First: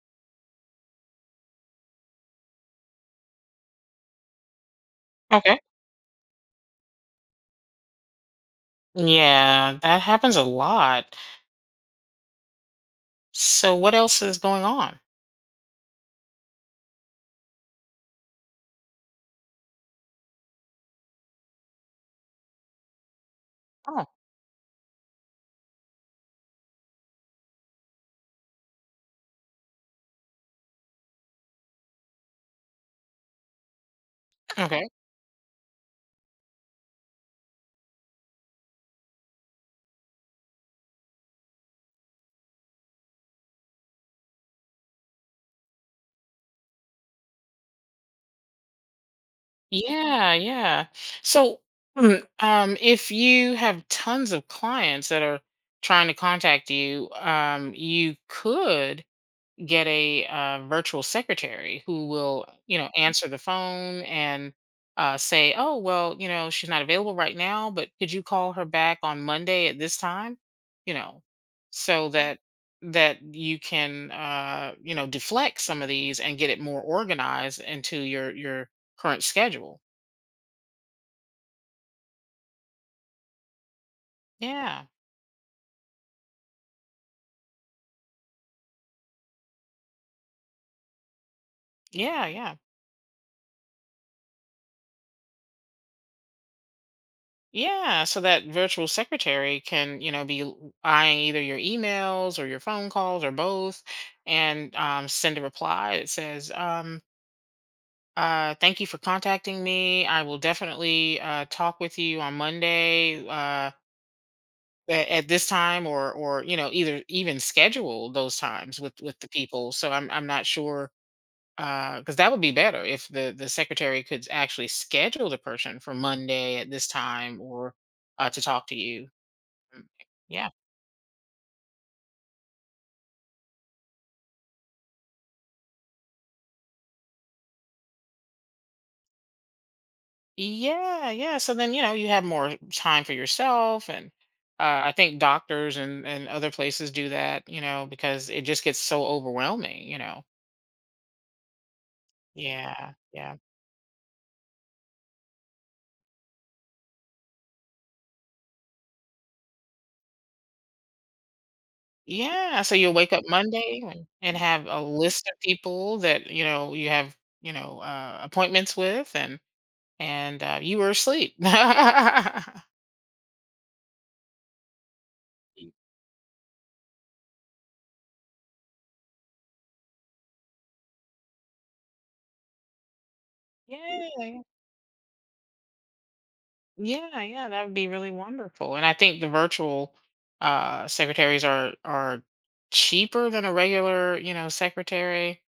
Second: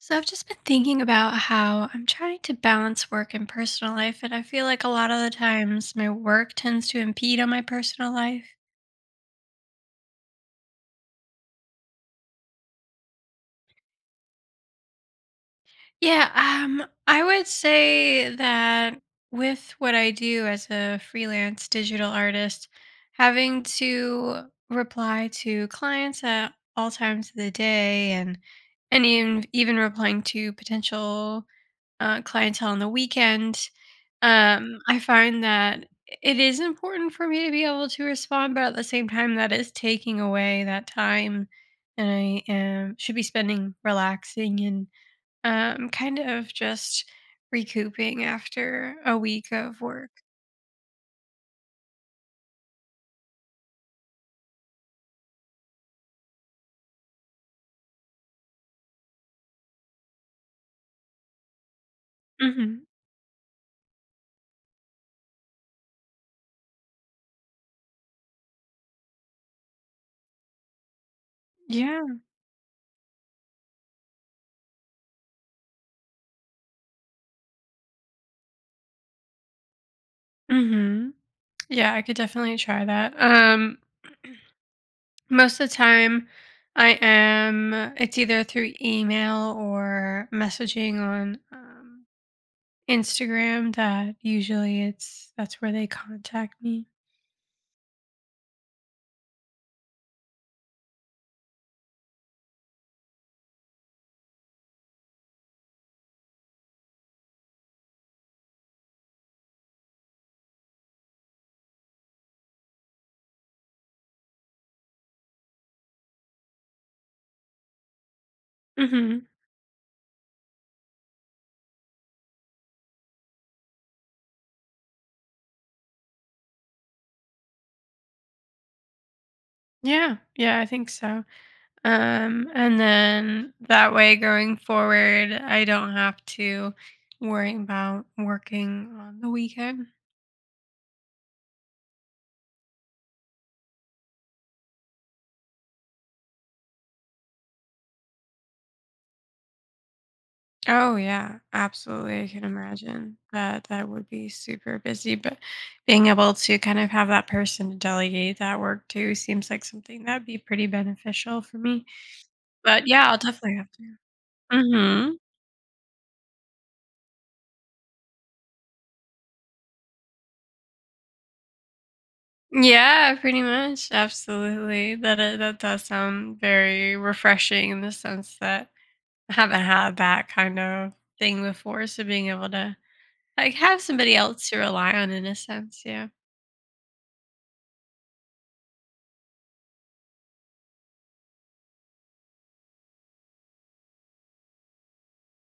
So I've just been thinking about how I'm trying to balance work and personal life, and I feel like a lot of the Okay. times my work tends to impede on my personal life. Yeah, that happens a lot. So what else is going on? Yeah, I would say that with what I do as a freelance digital artist, having Oh, to reply to clients at all times of the day and even replying to potential clientele on the weekend. Okay. I find that it is important for me to be able to respond, but at the same time, that is taking away that time, and I am should be spending relaxing and kind of just recouping after a week of work. Yeah, yeah. So if you have tons of clients that are trying to contact you, you could get a virtual secretary who will Hmm. Answer the phone and say, oh, well, she's not available right now, but could you call her back on Monday at this time? you know so Yeah. that you can deflect some of these and get it more organized into your current schedule. Hmm. Yeah, I could definitely try that. Yeah, Most of the time, I am. It's either through email or messaging on yeah, yeah. Instagram that usually it's that's where they contact me. Yeah, so that virtual secretary can, be eyeing either your emails or your phone calls or both, and send a reply that says, thank you for contacting me. I will definitely talk with you on Monday at this time, or, either even schedule those times with Mhm. the people. So I'm not sure, because that would be better if the secretary could actually schedule the person for Monday at this time or to talk to you. Mm, Yeah. Yeah. Yeah, I think so. Um, and then that way going forward, I don't have to worry about working on the weekend. Yeah, yeah. So then, you have more time for yourself. And I think doctors and other places do that, because it just gets so overwhelming. Oh yeah, absolutely. I can Yeah, imagine yeah. that that would be super busy, but being able to kind of have that person to delegate that work to seems like something that'd be pretty beneficial for me. Yeah, so But you'll yeah, wake I'll up definitely have Monday to. and have a Mhm. list of people that you have appointments with. And you were asleep. Yeah, pretty much. Absolutely. That does sound very refreshing in the sense that I haven't had that kind of thing before. So being able to like have somebody Yeah. else to rely on in a sense, yeah. Yeah, yeah, that would be really wonderful. And I think the virtual secretaries are cheaper than a regular, secretary.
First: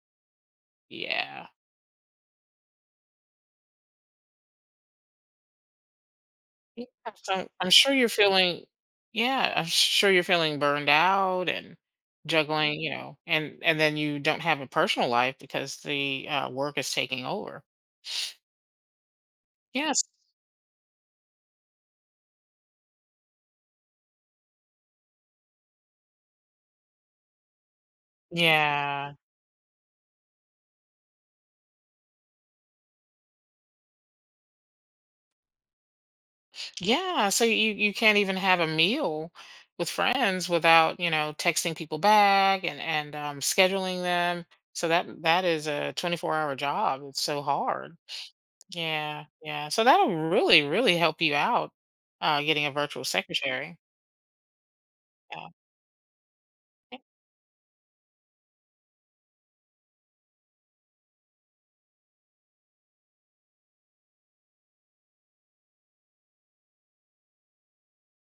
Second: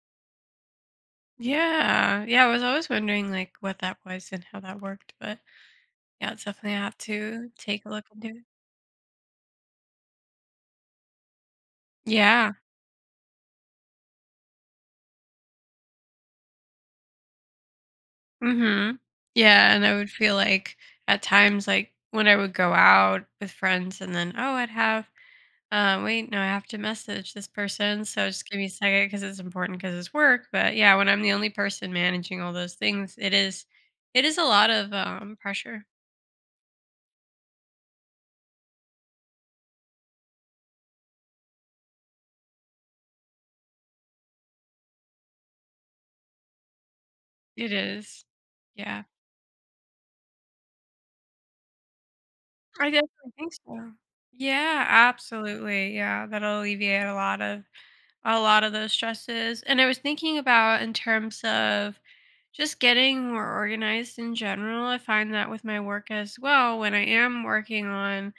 Yeah. Yeah. Yeah. I was always wondering like what that was and how that worked, but yeah, it's definitely Yeah. have So to take a look into it. I'm sure you're feeling burned out and Yeah. juggling, and then you don't have a personal life because the work is taking over. Hmm. Yeah. And I Yes. would feel like at times like when I would go out with friends and then oh I'd have— uh, wait, no, I have to message this person. So just give me a second Yeah. because it's important because it's work. But yeah, when I'm the only person managing all those things, it is a lot of pressure. Yeah, so you can't even have a meal with friends without, texting people back and scheduling them. So that is a 24-hour job. It's so It hard. is. Yeah, Yeah, yeah. So that'll really, really help you out getting a I virtual definitely think secretary. so. Yeah, Yeah. absolutely. Yeah, that'll alleviate a lot of those stresses. And I was thinking about in terms of just getting more organized in general. I find that with my work as well, when I am working on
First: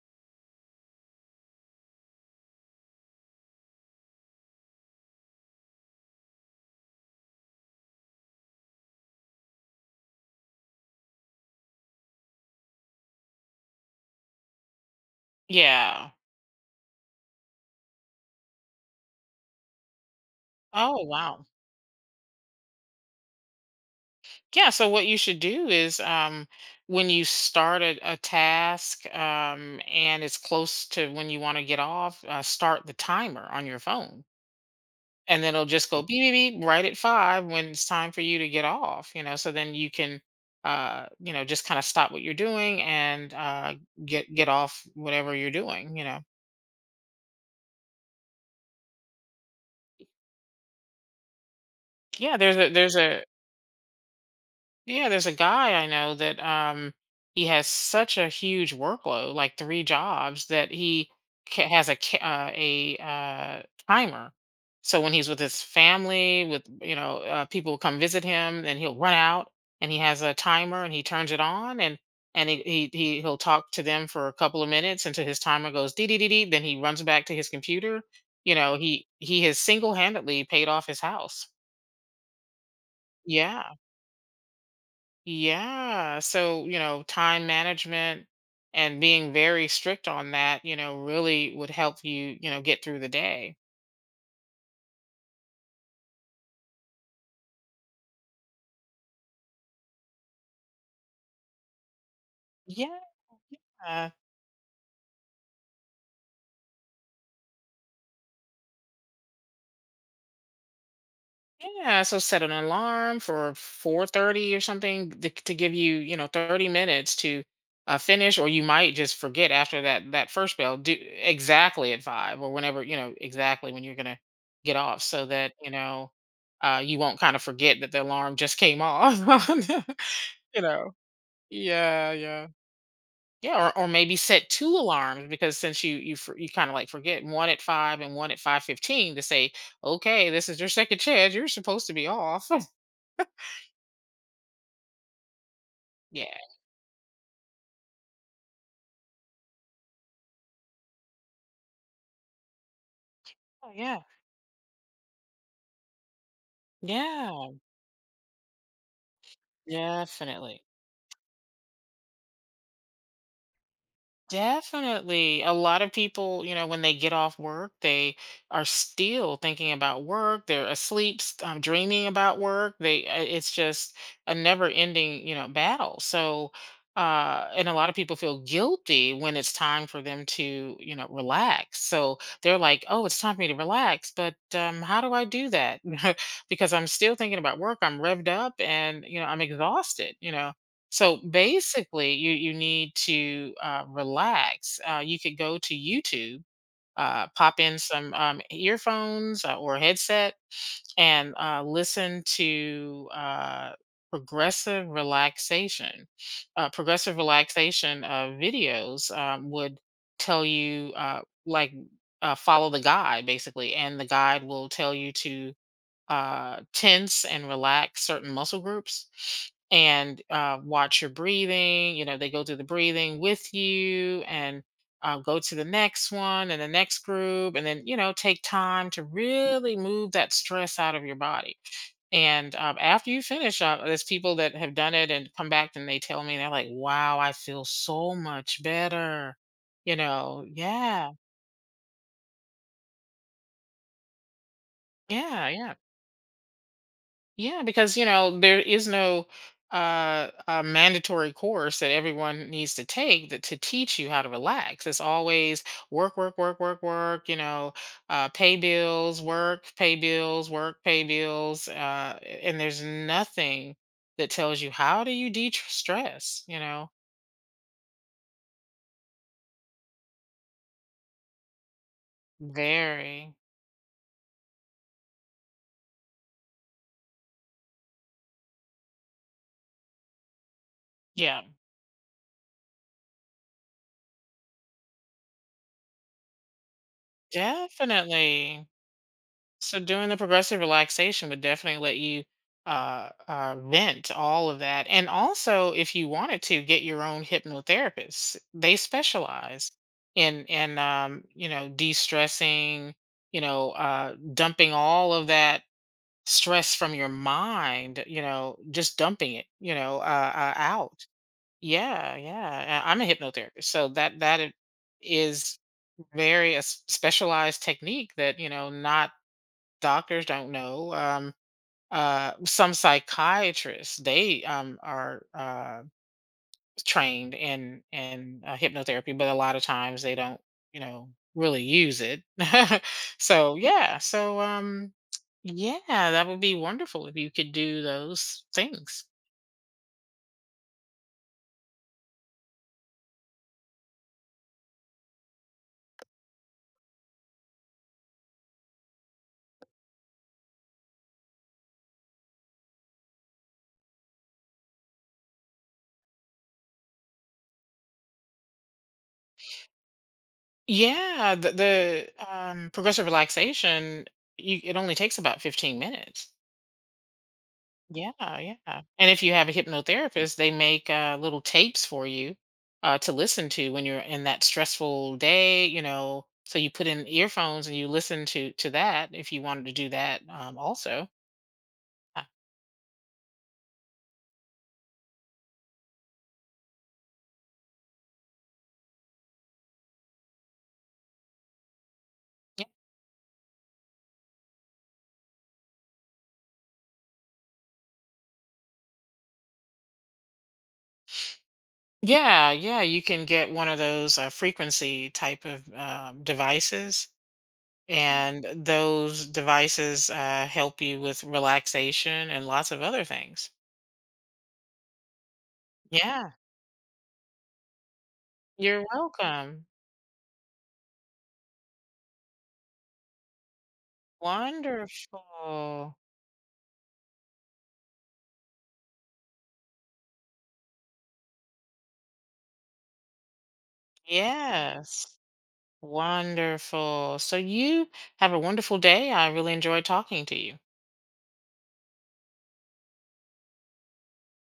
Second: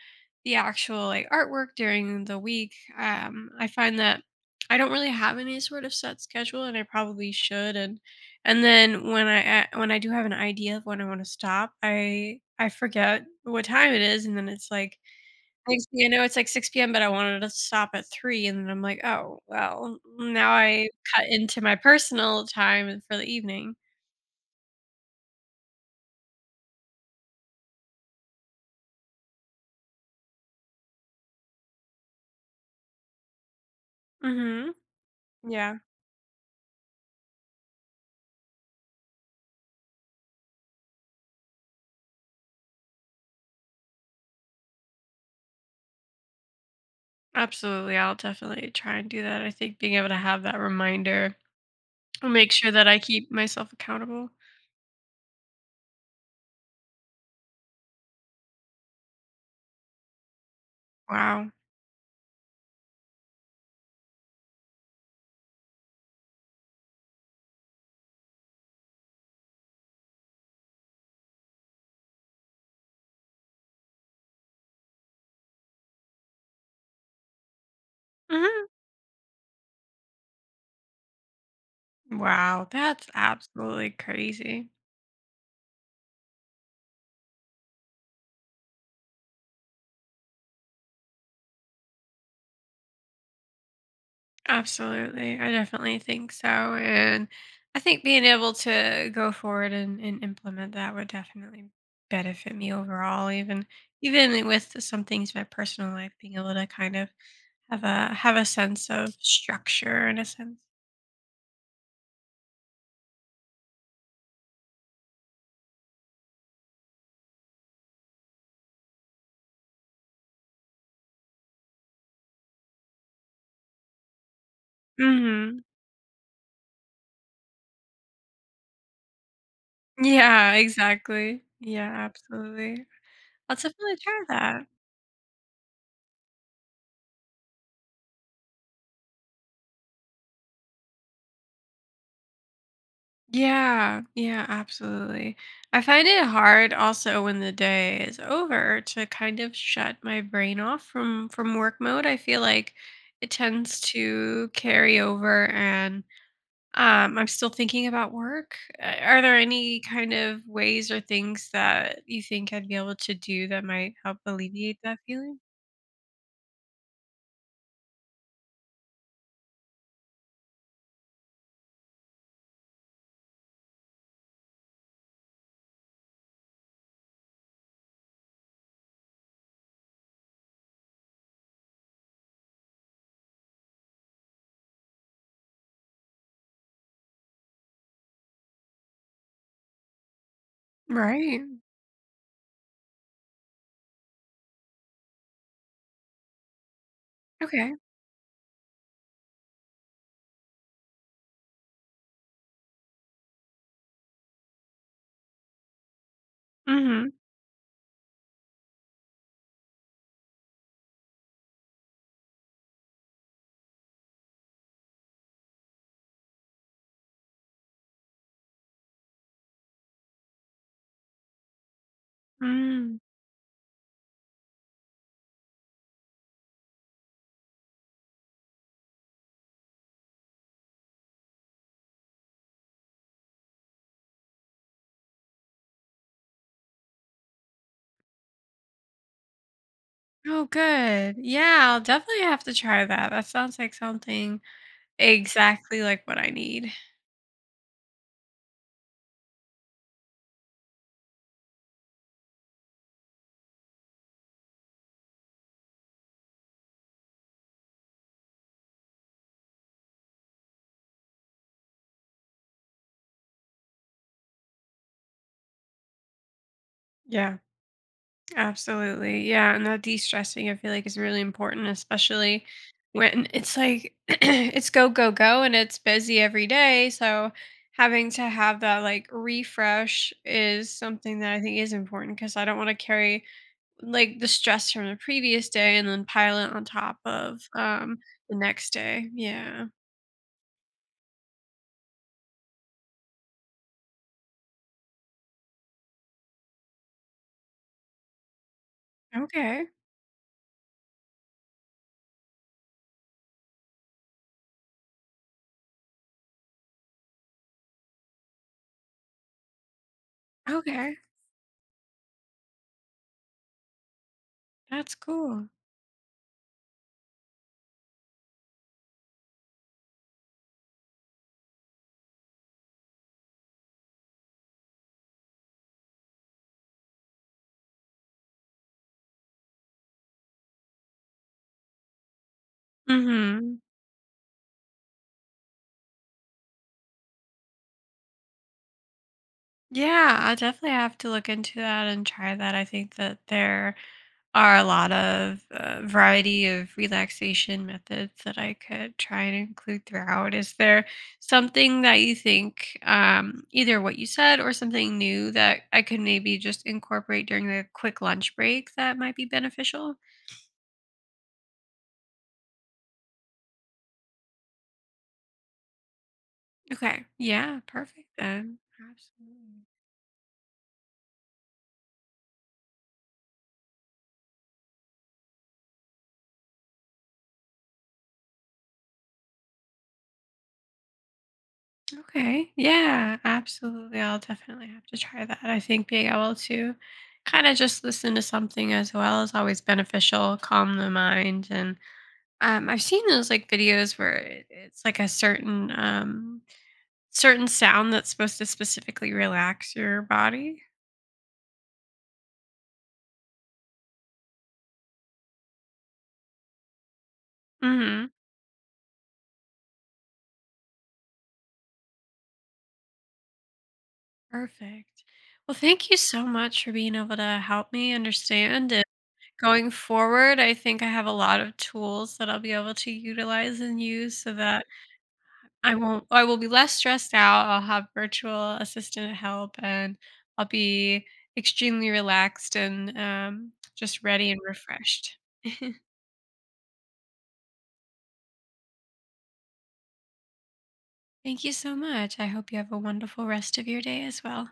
the actual like artwork during the week, I find that I don't really have any sort of set schedule, and I probably should. And then when when I do have an idea of when I want to stop, I forget what time it is, and then it's like— next thing I Yeah. know, it's like 6 p.m., but I wanted to stop at 3, and then I'm like, "Oh, well, now I Oh, cut wow. into my personal time for the evening." Yeah. So what you should do is, when you start a task, and it's close to when you want to get off, start the timer on your phone. Mhm. And then it'll Yeah, just go beep beep beep right at five when it's time for you to get off. So then you can just kind of stop what you're doing, and get off whatever you're doing. absolutely, I'll definitely try and do that. I think being able to have that reminder will yeah make there's a sure that there's I a keep myself accountable. Yeah, there's a guy I know that, he has such a huge workload, like three jobs, that he Wow. Has a timer. So when he's with his family, with, people come visit him, and he'll run out. And he has a timer, and he turns it on, and he'll talk to them for a couple of minutes until his timer goes dee dee dee dee. Then he runs back to his computer. You Mhm. know, he he has single handedly paid off his house. Wow, that's Yeah. absolutely crazy. Yeah. So, time management and being very strict on that, really would help you, get through the day. Absolutely. I definitely think so. And I think being able to go forward and implement that would definitely benefit me Yeah. overall, even Yeah. even with some things in my personal life, being able to kind of have a sense of structure in a sense. Yeah. So set an alarm for 4:30 or something, to give you, 30 minutes to finish. Or you might just forget after that first bell. Do exactly at five, or whenever, exactly when you're gonna get off, so that Hmm. You won't kind of forget that the alarm just came off. Yeah, you know. exactly. Yeah, Yeah, yeah. absolutely. I'll Yeah. Or definitely maybe try set two that. alarms, because since you kind of like forget one at 5 and one at 5:15 to say, "Okay, this is your second chance. You're supposed to be off." Yeah, yeah, absolutely. I find it Yeah. hard also when the day is over to kind of shut my brain off from work mode. I feel like it tends Yeah. to carry over and I'm still thinking about work. Are there any Yeah, kind of definitely. ways or things that you think I'd be able to do that might help alleviate that feeling? Definitely. A lot of people, when they get off work, they are still thinking about work. They're asleep, dreaming about work. They, it's just a never ending, battle. So, and a lot of people feel guilty when it's time for them to, relax. So they're like, oh, it's time for me to relax. But how do I do that? Because I'm still thinking about work. I'm revved up and, I'm exhausted. So Right. basically, you need to relax. You could go to YouTube, pop Okay. in some, earphones, or a headset, and listen to progressive relaxation. Hmm. Progressive relaxation videos, would tell you, like, follow the guide basically, and the guide will tell you to tense and relax certain muscle groups, and watch your breathing. They go through the Mm. breathing with you, and go to the next one and the next group. And then, take time to really move that stress out of your body. And after you finish, there's people that have done it and come back, and they tell me, they're like, wow, I feel so much better. You know, Oh, yeah, good. Yeah, I'll definitely have to try that. That sounds like something yeah, yeah. exactly like what I need. Yeah, because there is no mandatory course that everyone needs to take that to teach you how to relax. It's always work, work, work, work, work. Pay bills, work, pay bills, work, pay bills, and there's nothing that tells you how do you de-stress. You know, Yeah, absolutely. Yeah, and that de-stressing I feel like is really important, especially when very it's like it's go, go, go and it's busy every day. So having to have that like refresh is something that I Yeah, think is important because I don't want to carry like the stress from the previous day and then pile it on top of the definitely. next day. Yeah. So doing the progressive relaxation would definitely let you vent all of that. And also, if you wanted to get your own hypnotherapist, they Okay. specialize in de-stressing, dumping all of that stress from your mind, just dumping it, Okay. out. Yeah, yeah. I'm a hypnotherapist, so that That's cool. is very specialized technique that not doctors don't know. Some psychiatrists, they are trained in hypnotherapy, but a lot of times they don't, you know, really use it. So Mhm. yeah, yeah, that would be wonderful if you could do those things. Yeah, I'll definitely have to look into that and try that. I think that there are a lot of variety of relaxation methods that I could try and include throughout. Is there something that you think, either what you said or something new that I could maybe just incorporate during the quick lunch break that might be beneficial? Yeah, the progressive relaxation, it only takes about 15 minutes. Okay. Yeah, perfect Yeah, yeah. then. And if you have a Absolutely. hypnotherapist, they make little tapes for you to listen to when you're in that stressful day. So you put in earphones and you listen to that, if you wanted to do that, also. Uh, Okay. Yeah, absolutely. I'll definitely have to try that. I think being able to kind of just listen to something as well is always beneficial, calm the mind. And yeah, I've seen those like videos where it's like a certain certain sound that's supposed to specifically relax your body. yeah, yeah, you can get one of those frequency type of devices, Hmm. and those devices help you with relaxation and lots of other things. Perfect. Well, thank you so Yeah, much for being able to help me understand. you're And welcome. going forward, I think I have a lot of tools that I'll be able to utilize and use so that I Wonderful. won't I will be less stressed out, I'll have virtual assistant help, and I'll be extremely relaxed and, just ready and Yes. refreshed. Wonderful. So you have a wonderful day. I really enjoyed talking to you. Thank you so much, I hope you have a wonderful rest of your day as well.